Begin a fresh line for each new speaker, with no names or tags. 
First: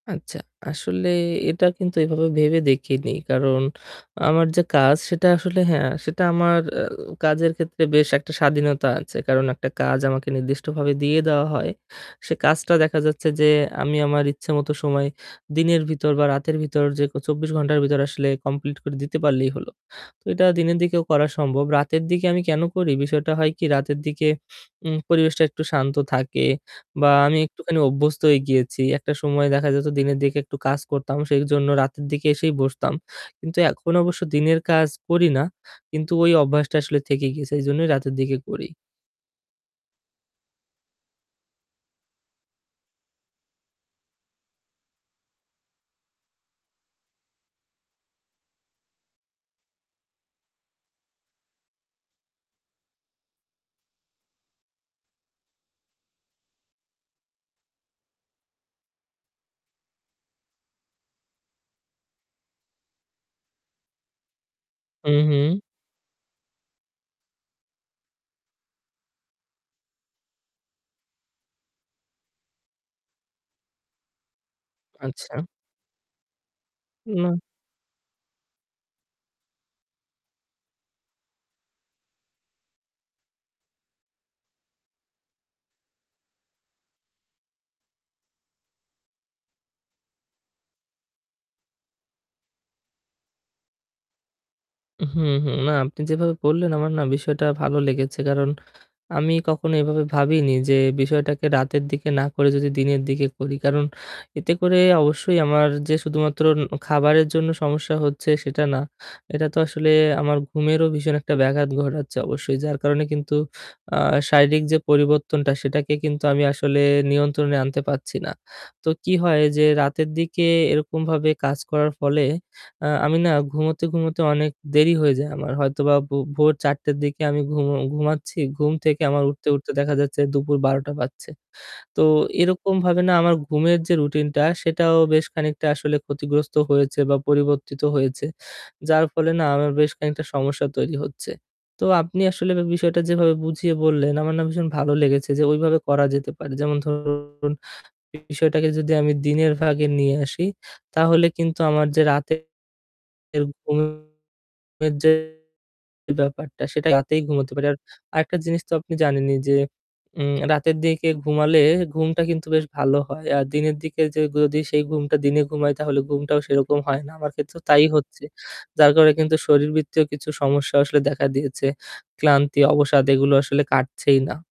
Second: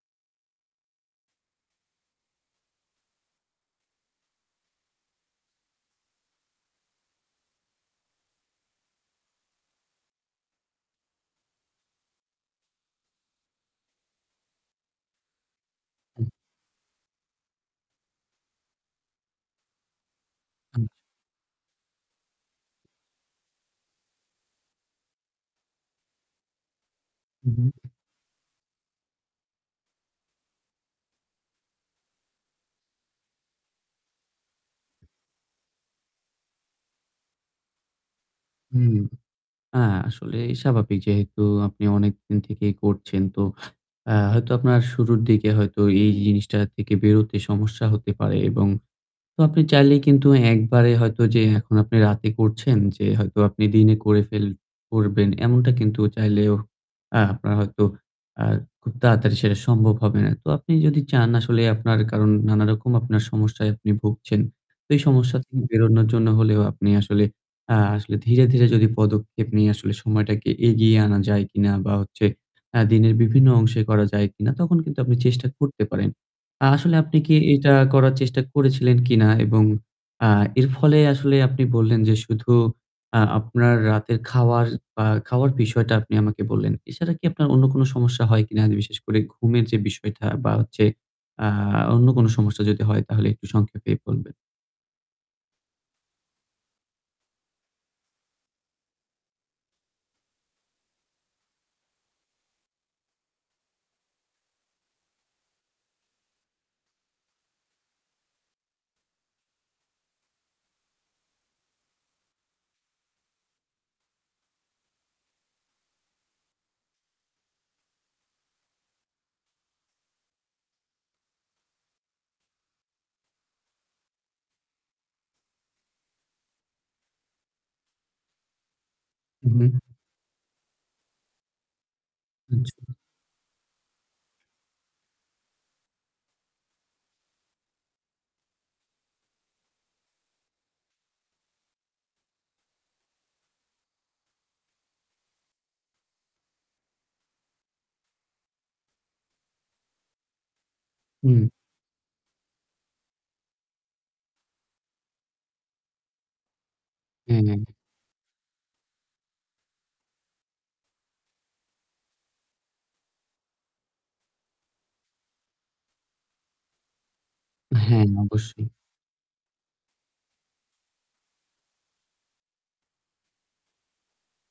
আচ্ছা, আসলে এটা কিন্তু এভাবে ভেবে দেখিনি। কারণ আমার যে কাজ সেটা আসলে হ্যাঁ, সেটা আমার উ কাজের ক্ষেত্রে বেশ একটা স্বাধীনতা আছে। কারণ একটা কাজ আমাকে নির্দিষ্টভাবে দিয়ে দেওয়া হয়। সে কাজটা দেখা যাচ্ছে যে আমি আমার ইচ্ছেমতো সময় দিনের ভিতর বা
হু।
রাতের ভিতর যে ক ২৪ ঘণ্টার ভিতর আসলে complete করে দিতে পারলেই হলো। তো এটা দিনের
হু।
দিকেও করা সম্ভব। রাতের দিকে আমি কেন করি? বিষয়টা হয় কি? রাতের দিকে উম পরিবেশটা একটু শান্ত থাকে বা আমি
হু, হু।
একটুখানি অভ্যস্ত হয়ে গিয়েছি। একটা সময় দেখা যেত দিনের দিকে একটু কাজ করতাম সেইজন্য রাতের দিকে এসেই বসতাম। কিন্তু এখন অবশ্য দিনের কাজ করি না। কিন্তু ওই অভ্যাসটা আসলে থেকে গেছে। সেইজন্যই রাতের দিকে করি।
হুম। হ্যাঁ, আসলে স্বাভাবিক। যেহেতু আপনি অনেকদিন থেকেই করছেন, তো আ হয়তো আপনার শুরুর দিকে হয়তো এই জিনিসটা থেকে বেরোতে সমস্যা হতে পারে এবং আপনি চাইলে কিন্তু একবারে হয়তো যে এখন আপনি রাতে করছেন যে হয়তো আপনি দিনে করে ফেল করবেন এমনটা কিন্তু চাইলেও আ আপনার হয়তো আ খুব তাড়াতাড়ি সেটা সম্ভব হবে না। তো আপনি যদি চান আসলে আপনার, কারণ নানারকম আপনার সমস্যায় আপনি ভুগছেন। তো এই
হু,
সমস্যা থেকে
হু।
বেরোনোর জন্য হলেও আপনি আসলে আ আসলে ধীরে, ধীরে যদি পদক্ষেপ নিয়ে আসলে সময়টাকে এগিয়ে আনা যায় কিনা বা হচ্ছে আ দিনের বিভিন্ন অংশে করা যায় কিনা, তখন কিন্তু আপনি
আচ্ছা।
চেষ্টা করতে পারেন। আ আসলে আপনি কি
না।
এটা করার চেষ্টা করেছিলেন কিনা এবং আ এর ফলে আসলে আপনি বললেন যে শুধু আ আপনার রাতের খাওয়ার বা খাওয়ার বিষয়টা আপনি আমাকে বললেন। এছাড়া কি আপনার অন্য কোন সমস্যা হয় কিনা? আর বিশেষ করে ঘুমের যে বিষয়টা বা হচ্ছে আ অন্য কোন সমস্যা যদি হয় তাহলে একটু সংক্ষেপে বলবেন।
হুম, হুম। না, আপনি যেভাবে বললেন আমার না বিষয়টা ভালো লেগেছে। কারণ আমি কখনো এভাবে ভাবিনি যে বিষয়টাকে রাতের দিকে না করে যদি দিনের দিকে করি। কারণ এতে করে অবশ্যই আমার যে শুধুমাত্র ন খাবারের জন্য সমস্যা হচ্ছে সেটা না, এটা তো আসলে আমার ঘুমেরও ভীষণ একটা ব্যাঘাত ঘটাচ্ছে অবশ্যই। যার কারণে কিন্তু আ শারীরিক যে পরিবর্তনটা সেটাকে কিন্তু আমি আসলে নিয়ন্ত্রণে আনতে পারছি না। তো কি হয় যে রাতের দিকে এরকমভাবে কাজ করার ফলে আ আমি না ঘুমোতে, ঘুমোতে অনেক দেরি হয়ে যায় আমার। হয়তোবা ভো ভোর ০৪ঃ০০ টের দিকে আমি ঘুম ঘুমাচ্ছি। ঘুম থেকে আমার উঠতে,
হু,
উঠতে
হু।
দেখা যাচ্ছে দুপুর ১২ঃ০০ বাজছে। তো
[unintelligible]
এরকমভাবে না আমার ঘুমের যে রুটিনটা, সেটাও বেশ খানিকটা আসলে ক্ষতিগ্রস্ত হয়েছে বা পরিবর্তিত হয়েছে। যার ফলে না আমার বেশ খানিকটা সমস্যা তৈরি হচ্ছে। তো আপনি আসলে বে বিষয়টা যেভাবে বুঝিয়ে বললেন আমার না ভীষণ ভালো লেগেছে যে ওইভাবে করা যেতে পারে। যেমন ধরুন বিষয়টাকে যদি আমি দিনের ভাগে নিয়ে আসি তাহলে
হুম।
কিন্তু আমার যে রাতের ঘুমের যে ব্যাপারটা সেটা রাতেই
হুম,
ঘুমোতে
হুম।
পারি। আর আরেকটা জিনিস তো আপনি জানেনই যে উম রাতের দিকে ঘুমালে ঘুমটা কিন্তু বেশ ভালো হয়। আর দিনের দিকে যে যদি সেই ঘুমটা দিনে ঘুমাই তাহলে ঘুমটাও সেরকম হয় না। আমার ক্ষেত্রেও তাই
হ্যাঁ,
হচ্ছে।
অবশ্যই।
যার কারণে কিন্তু শরীরবৃত্তীয় কিছু সমস্যাও আসলে দেখা দিয়েছে। ক্লান্তি, অবসাদ এগুলো আসলে কাটছেই না।